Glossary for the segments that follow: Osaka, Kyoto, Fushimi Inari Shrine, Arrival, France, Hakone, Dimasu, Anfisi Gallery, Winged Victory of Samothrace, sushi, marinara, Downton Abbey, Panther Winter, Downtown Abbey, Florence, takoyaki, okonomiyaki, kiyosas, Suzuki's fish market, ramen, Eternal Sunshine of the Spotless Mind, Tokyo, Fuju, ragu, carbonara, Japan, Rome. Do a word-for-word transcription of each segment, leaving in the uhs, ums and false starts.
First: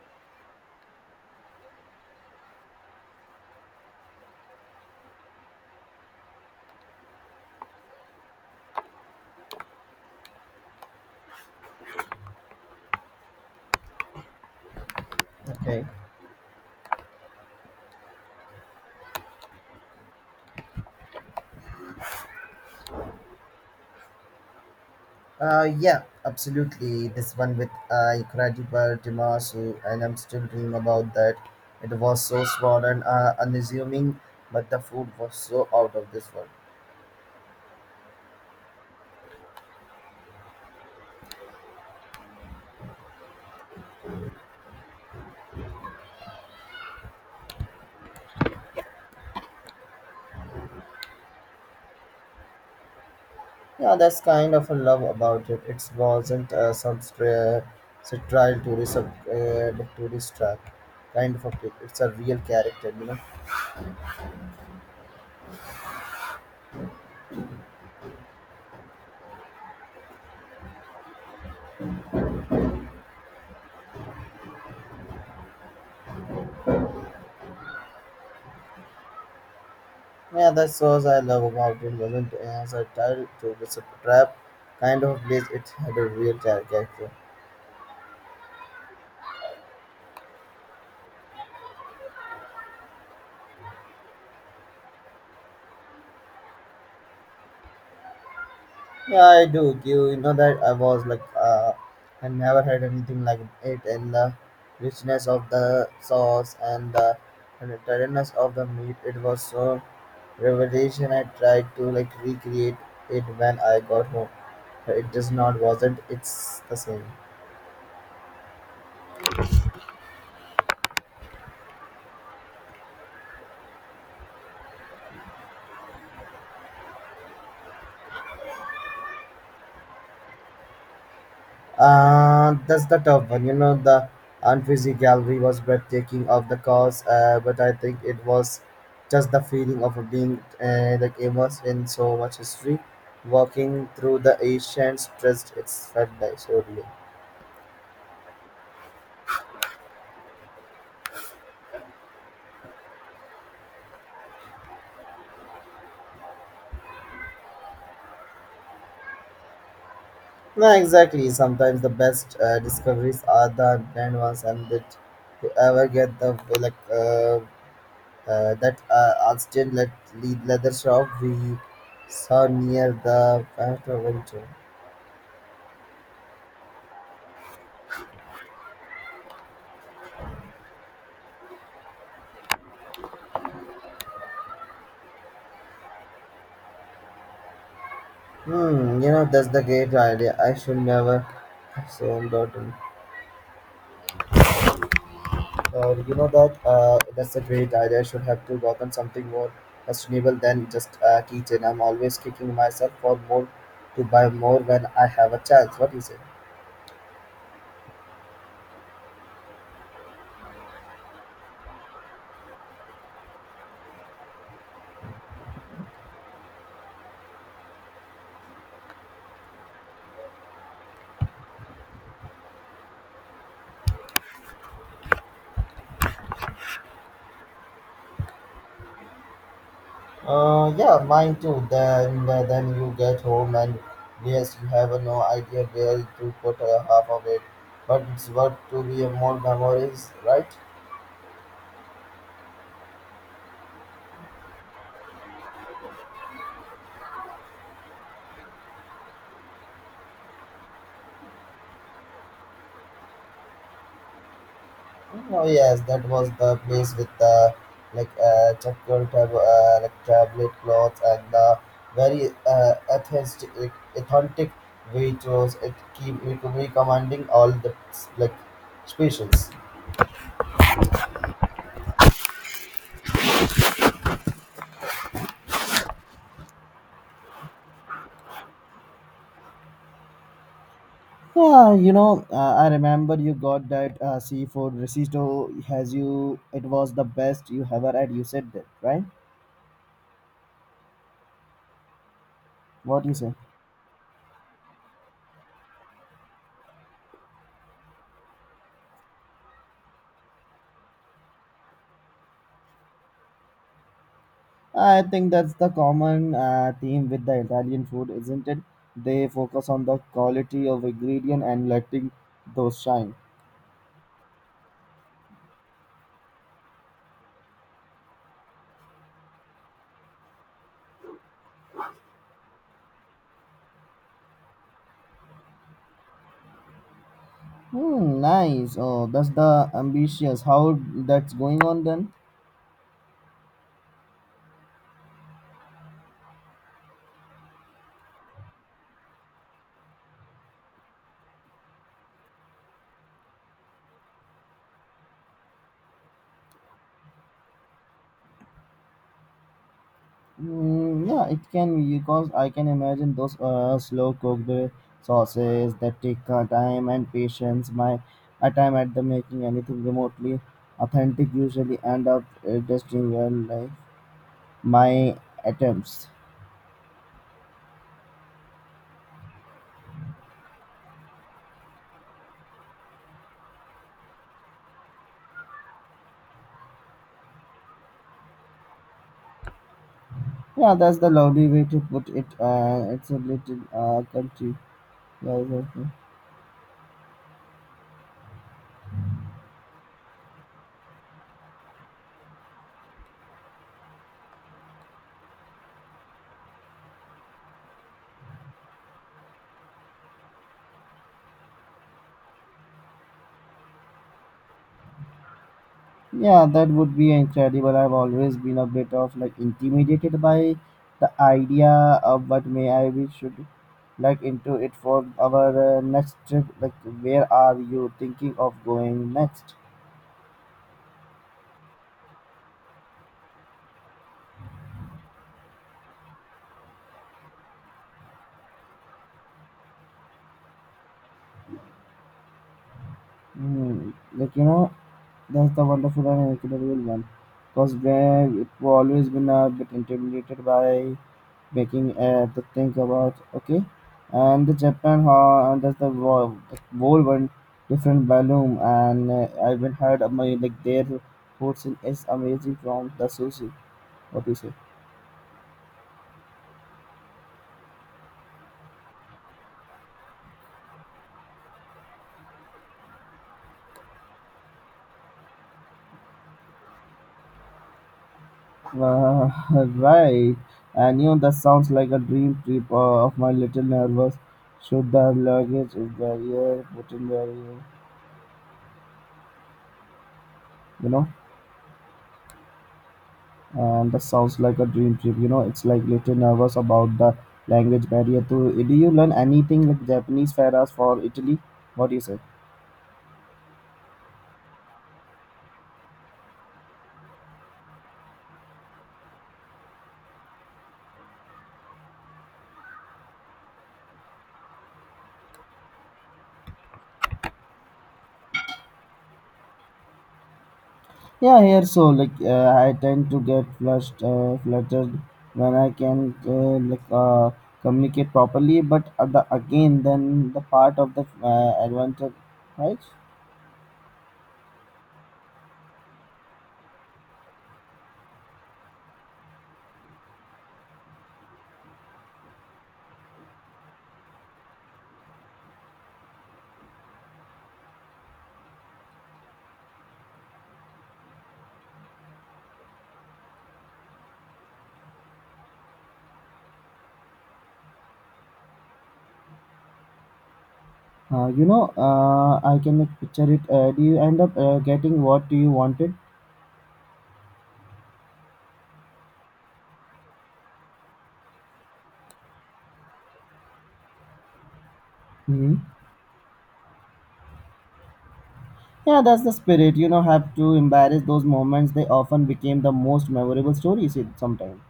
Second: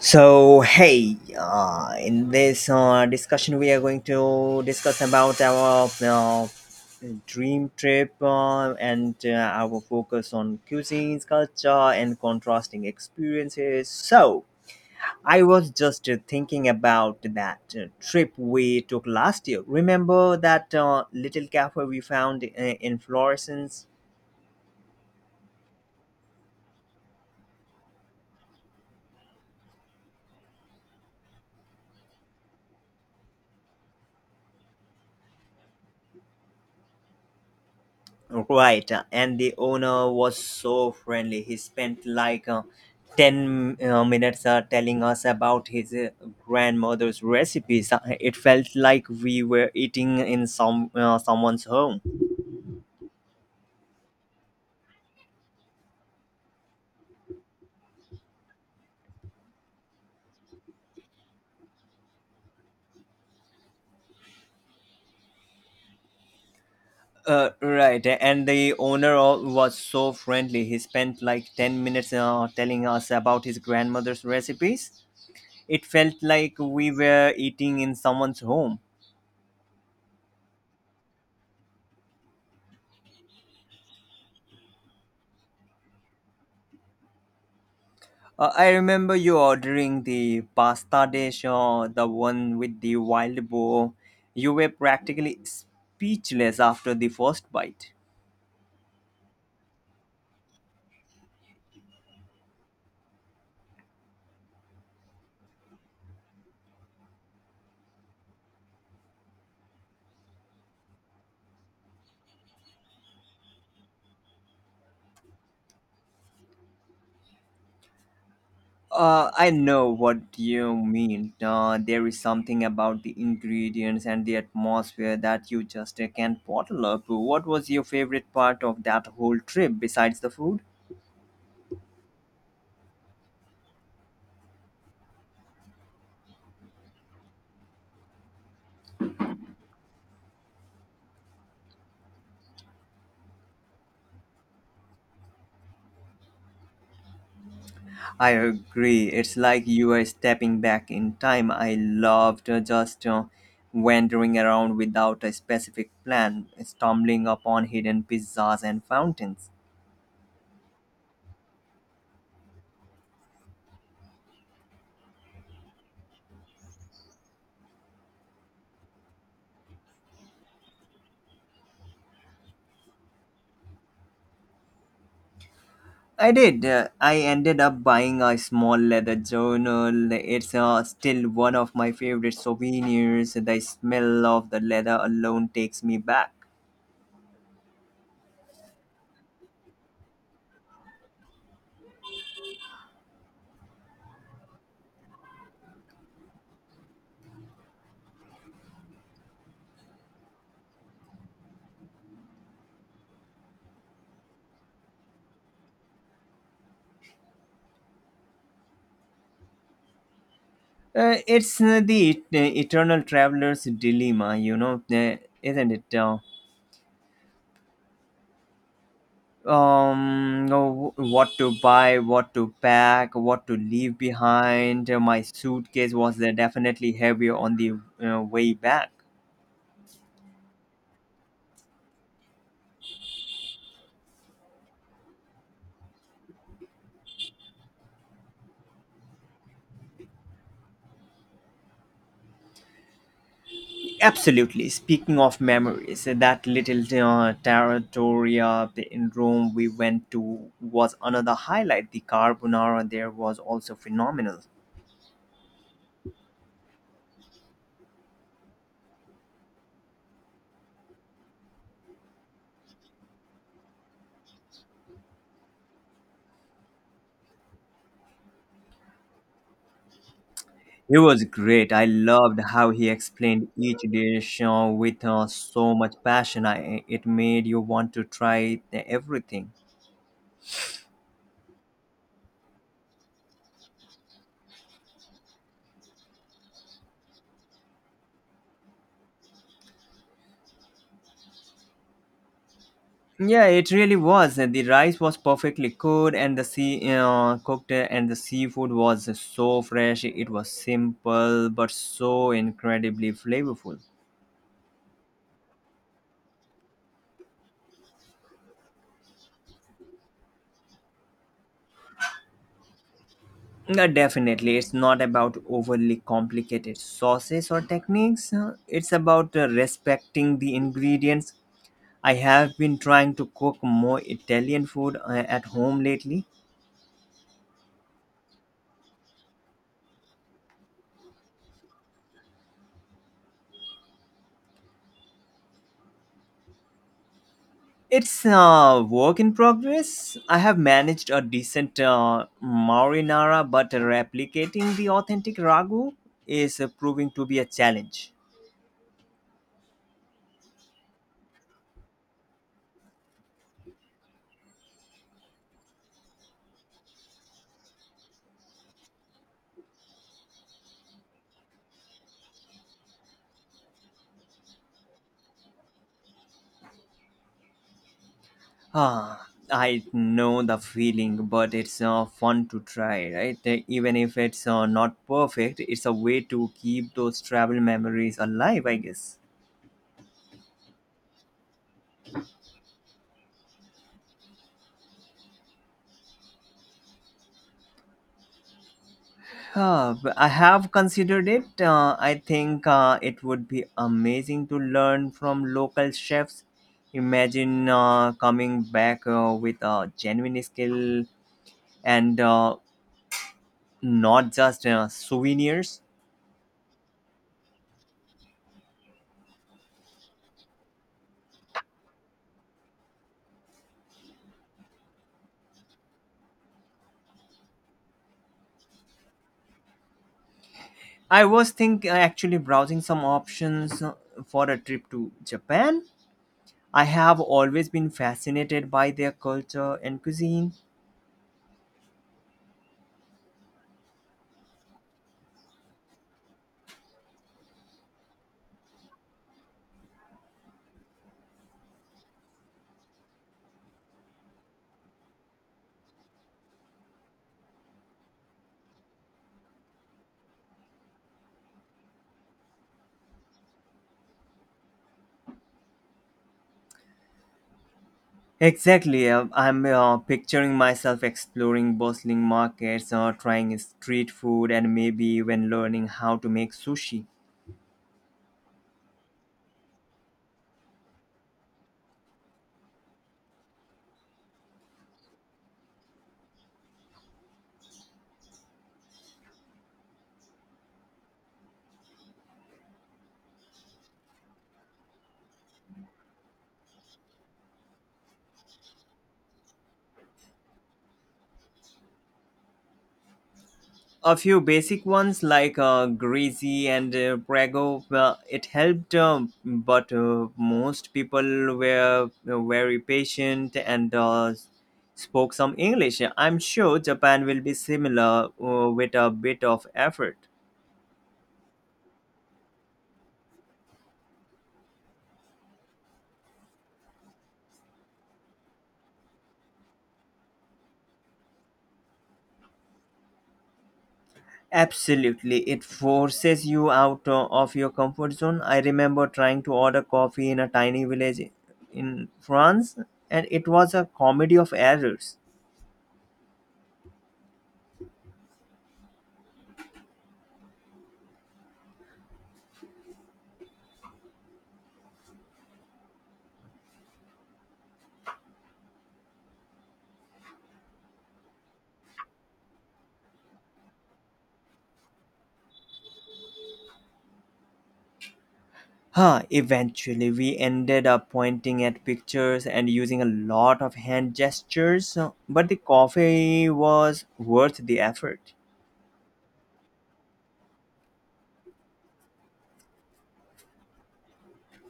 So, hey, uh, in this uh, discussion, we are going to discuss about our uh, dream trip uh, and uh, our focus on cuisines, culture, and contrasting experiences. So, I was Okay. just uh, thinking about that uh, trip we took last year. Remember that uh, little cafe we found uh, in Florence? Uh, yeah, absolutely. This one with uh, incredible Dimasu, and I'm still dreaming about that. It was so small and uh, unassuming, but the food was so out of this world. Right, uh, and the owner was so friendly. He spent like uh, ten uh, minutes uh, telling us about his uh, grandmother's recipes. Uh, It felt like we were eating in some uh, someone's home. Yeah, that's kind of a love about it. It wasn't uh, some stra- trial tourist uh, like tourist trap kind of a trip. It's a real character, you know. Uh, right, and the owner o- was so friendly. He spent like ten minutes uh, telling us about his grandmother's recipes. It felt like we were eating in someone's home. Yeah, that's what I love about it. Wasn't as a trial tourist trap kind of place. It had a real character. Uh, I remember you ordering the pasta dish or the one with the wild boar. You were practically speechless after the first bite. Yeah, I do. You you know that I was like, uh, I never had anything like it, and the richness of the sauce and the and the tenderness of the meat. It was so revelation. I tried to like recreate it when I got home, but it just not wasn't. It's the same. Uh, I know what you mean. Uh, there is something about the ingredients and the atmosphere that you just uh, can't bottle up. What was your favorite part of that whole trip besides the food? Uh, that's the tough one. You know, the Anfisi Gallery was breathtaking of the cause, uh, but I think it was just the feeling of being uh, like immersed in so much history. Walking through the ancient streets, it's felt like surely. I agree. It's like you are stepping back in time. I loved uh, just uh, wandering around without a specific plan, stumbling upon hidden pizzas and fountains. No, exactly. Sometimes the best uh, discoveries are the grand ones, and that you ever get the like uh, uh, that uh, Austin let lead leather shop we saw near the Panther Winter. I did. uh, I ended up buying a small leather journal. It's uh, still one of my favorite souvenirs. The smell of the leather alone takes me back. Hmm, you know, that's the great idea. I should never have sold gotten. Uh, you know that uh, that's a great idea. I should have to gotten something more sustainable than just a keychain. I'm always kicking myself for more to buy more when I have a chance. What do you say? Uh, it's uh, the et- eternal traveler's dilemma, you know, uh, isn't it? Uh, um no, what to buy, what to pack, what to leave behind. My suitcase was there definitely heavier on the uh, way back. Uh, yeah, mine too. Then uh, then you get home and yes, you have uh, no idea where to put uh, half of it, but it's worth to be a more memories, right? Absolutely. Speaking of memories, that little uh, territoria in Rome we went to was another highlight. The carbonara there was also phenomenal. Oh yes, that was the place with the like uh, checkered tab- uh, like tablet clothes and the very uh, authentic, like, authentic waitress. It keep rec- recommending all the like specials. It was great. I loved how he explained each dish uh, with uh, so much passion. I, it made you want to try everything. Yeah, you know, uh, I remember you got that uh, seafood risotto. Has you? It was the best you ever had. You said that, right? What you say? Yeah, it really was. The rice was perfectly cooked, and the sea uh, cooked, and the seafood was so fresh. It was simple but so incredibly flavorful. I think that's the common uh, theme with the Italian food, isn't it? They focus on the quality of ingredient and letting those shine. Yeah, definitely, it's not about overly complicated sauces or techniques. uh, It's about uh, respecting the ingredients. I have been trying to cook more Italian food uh, at home lately. Hmm, nice. Oh, that's the ambitious. How that's going on then? It's a work in progress. I have managed a decent uh, marinara, but replicating the authentic ragu is uh, proving to be a challenge. Mm, yeah, it can be because I can imagine those uh, slow cooked sauces that take uh, time and patience. My uh, time at the making anything remotely authentic usually end up uh, tasting well like my attempts. Ah, I know the feeling, but it's uh, fun to try, right? Uh, Even if it's uh, not perfect, it's a way to keep those travel memories alive, I guess. Yeah, that's the lovely way to put it. Uh, it's a little uh, country. Yeah, exactly. Uh, I have considered it. Uh, I think uh, it would be amazing to learn from local chefs. Imagine uh, coming back uh, with a genuine skill and uh, not just uh, souvenirs. Yeah, that would be incredible. I've always been a bit of like intimidated by the idea of what may I we should like into it for our uh, next trip. Like, where are you thinking of going next? I was think uh, actually browsing some options uh, for a trip to Japan. I have always been fascinated by their culture and cuisine. Mm, like you know, that's the wonderful and incredible one. Because we've always been a bit intimidated by making uh, to think about okay and the japan ha and that's the wo- the whole one different balloon and uh, I even heard of my like their portion is amazing from the sushi what do you say Exactly. uh, I'm uh, picturing myself exploring bustling markets, uh, trying street food, and maybe even learning how to make sushi. uh, right and you know that sounds like a dream trip uh, of my little nervous should the luggage is barrier put in barrier you know. And that sounds like a dream trip. You know, it's like little nervous about the language barrier too. Do you learn anything like Japanese faras for Italy? What do you say? A few basic ones like uh, greasy and uh, prego, uh, it helped, um, but uh, most people were uh, very patient and uh, spoke some English. I'm sure Japan will be similar uh, with a bit of effort. Yeah, here so like uh, I tend to get flushed, uh, fluttered when I can uh, like uh, communicate properly. But uh, the, again, then the part of the uh, advantage, right? Absolutely, it forces you out uh, of your comfort zone. I remember trying to order coffee in a tiny village in France, and it was a comedy of errors. Uh, you know, uh, I can like, picture it. Uh, do you end up uh, getting what you wanted? Huh, eventually, we ended up pointing at pictures and using a lot of hand gestures, uh, but the Hmm. coffee was worth the effort. Yeah, that's the spirit. You know, have to embrace those moments. They often became the most memorable stories. It sometimes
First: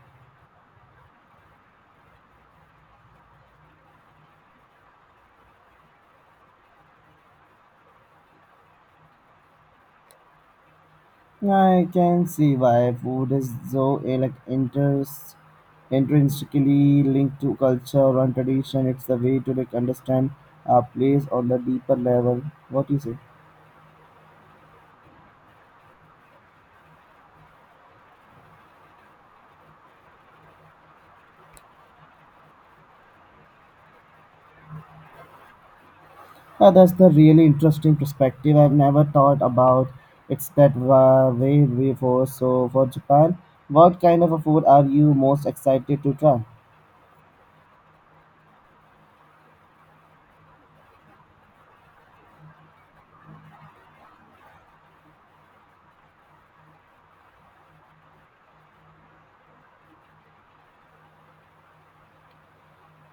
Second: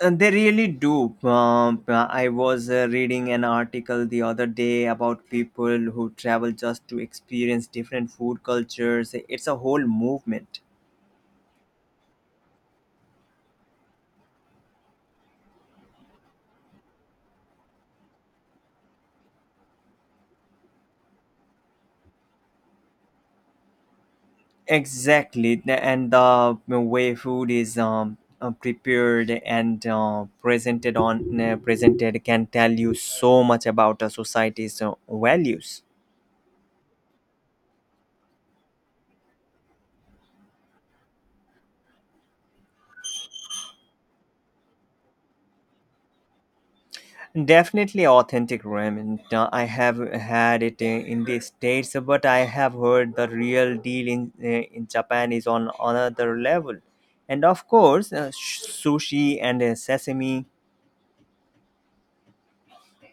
Uh, they really do. Um, uh, I was uh, reading an article the other day about people who travel just to experience different food cultures. It's a whole movement. I can see why food is so eh, like interest intrinsically linked to culture and tradition. It's the way to like understand a place on the deeper level. What you say? Exactly, the- and the way food is um, uh, prepared and uh, presented on uh, presented can tell you so much about a society's uh, values. Yeah, that's the really interesting perspective. I've never thought about. It's that wa- way before. So for Japan, what kind of a food are you most excited to try? Definitely authentic ramen. Uh, I have had it in in the States, but I have heard the real deal in, uh, in Japan is on another level. And of course, uh, sh- sushi and uh, sesame.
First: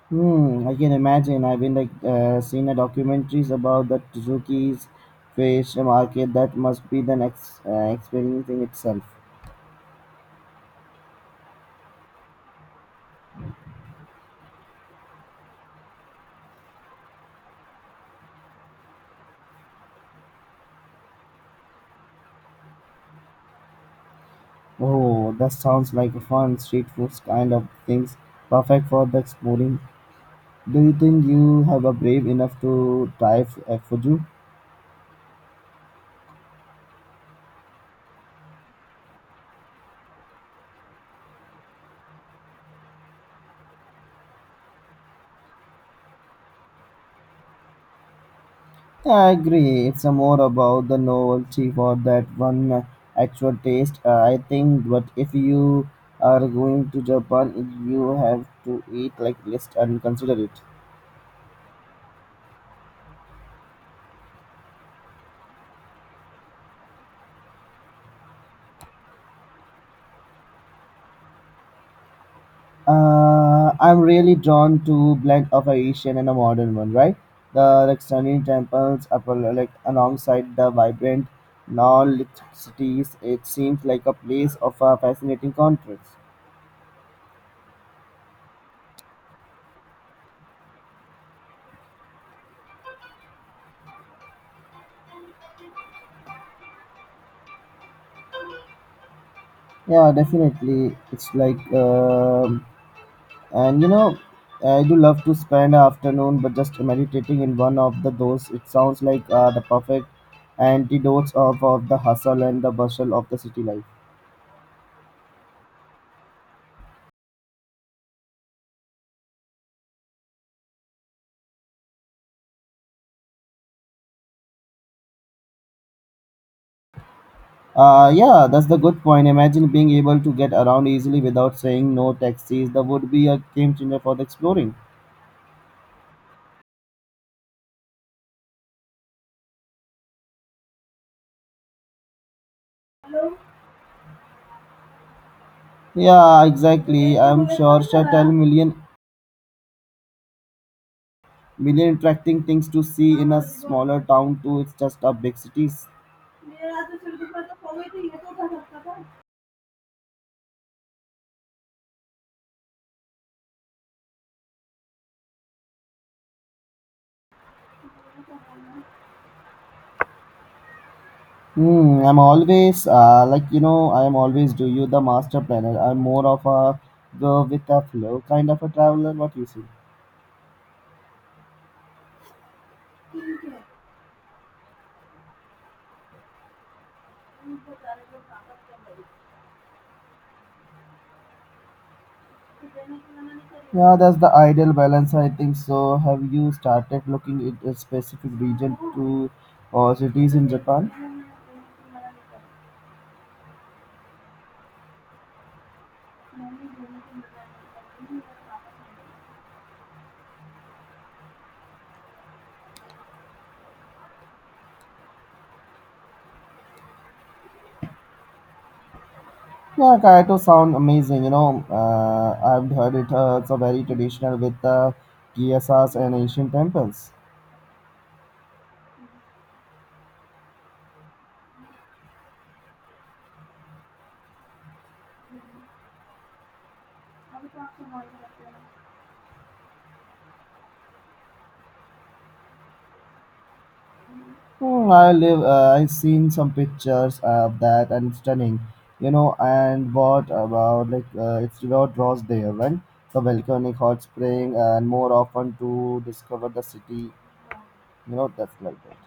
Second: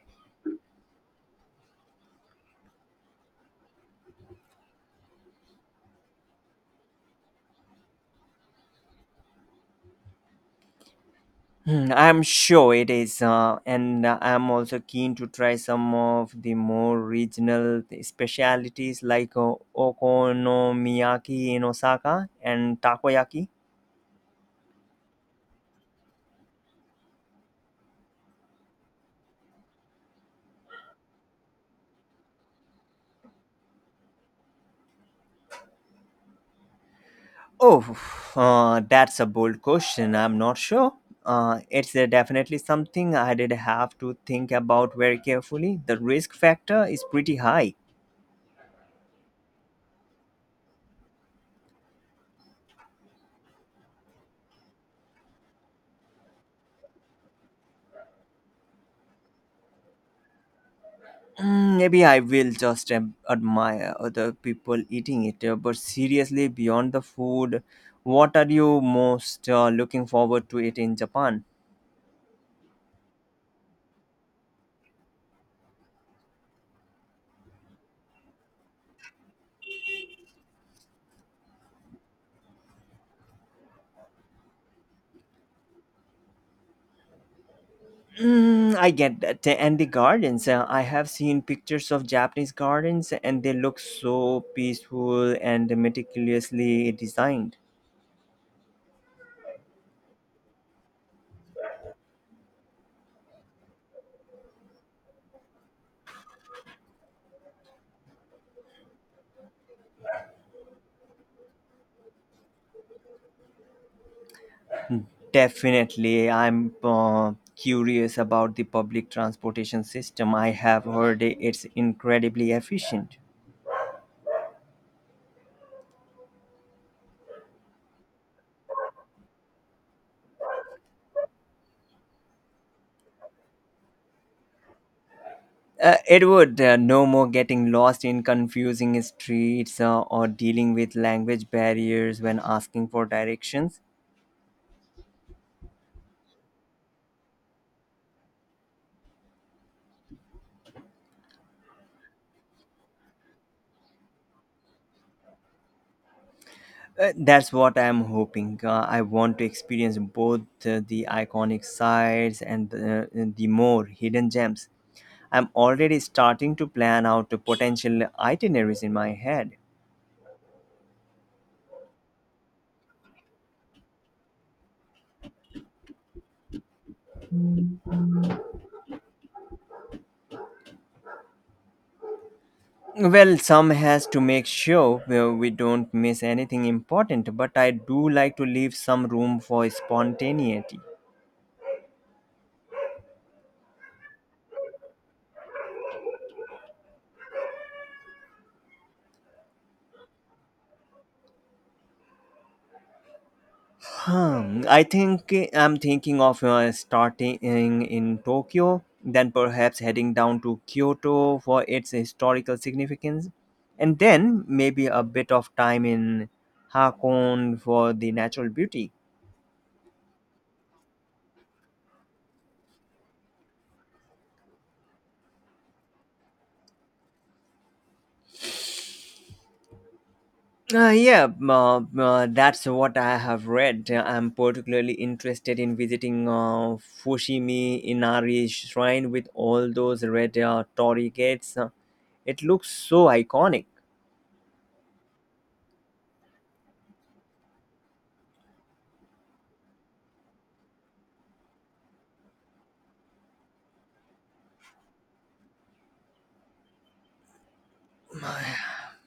Hmm, I can imagine. I've been like uh, seen a documentaries about the Suzuki's fish market that must be the next uh, experiencing itself. Hmm, I'm sure it is. Uh, and uh, I'm also keen to try some of the more regional specialities like uh, okonomiyaki in Osaka and takoyaki. Oh, that sounds like a fun street foods kind of things, perfect for the exploring. Do you think you have a brave enough to try f- uh, Fuju? Oh, uh, that's a bold question. I'm not sure. Uh, it's uh, definitely something I did have to think about very carefully. The risk factor is pretty high. I agree. It's a more about the novelty for that one uh, actual taste. Uh, I think, but if you are going to Japan, you have to eat like list and consider it. Mm, maybe I will just um, admire other people eating it. Uh, but seriously, beyond the food, what are you most uh, looking forward to it in Japan? Uh, I'm really drawn to blend of a Asian and a modern one, right? The like stunning temples, up al- like alongside the vibrant, non-lit cities. It seems like a place of a fascinating contrast. Mm, I get that. And the gardens, uh, I have seen pictures of Japanese gardens and they look so peaceful and meticulously designed. Yeah, definitely. It's like. Um, and you know, I do love to spend an afternoon, but just meditating in one of the those. It sounds like uh, the perfect antidotes of, of the hustle and the bustle of the city life. Definitely, I'm uh, curious about the public transportation system. I have heard it's incredibly efficient. Uh, yeah, that's the good point. Imagine being able to get around easily without saying no taxis. That would be a game changer for the exploring. Uh, it would uh, no more getting lost in confusing streets uh, or dealing with language barriers when asking for directions. Yeah, exactly. I'm sure Shatel million million attracting things to see in a smaller town too. It's just a big cities. Uh, that's what I'm hoping. Uh, I want to experience both uh, the iconic sites and the, uh, the more hidden gems. I'm already starting to plan out the potential itineraries in my head. Hmm, I'm always uh, like you know I am always do you the master planner. I'm more of a go with the flow kind of a traveler. What you see? Well, some has to make sure uh, we don't miss anything important, but I do like to leave some room for spontaneity. Yeah, that's the ideal balance. I think so. Have you started looking at a specific region to or cities in Japan? Hmm, I think I'm thinking of uh, starting in, in Tokyo, then perhaps heading down to Kyoto for its historical significance, and then maybe a bit of time in Hakone for the natural beauty. Yeah, Kyoto sound amazing. You know, uh, I've heard it. Uh, it's a very traditional with the uh, kiyosas and ancient temples. Uh, yeah, uh, uh, that's what I have read. I'm particularly interested in visiting uh, Fushimi Inari Shrine with all those red uh, torii gates. Uh, It looks so iconic. Hmm, I live. Uh, I've seen some pictures of that, and it's stunning. You know, and what about like uh, it's about draws there, right? The volcanic hot spring, and more often to discover the city. You know, that's like that.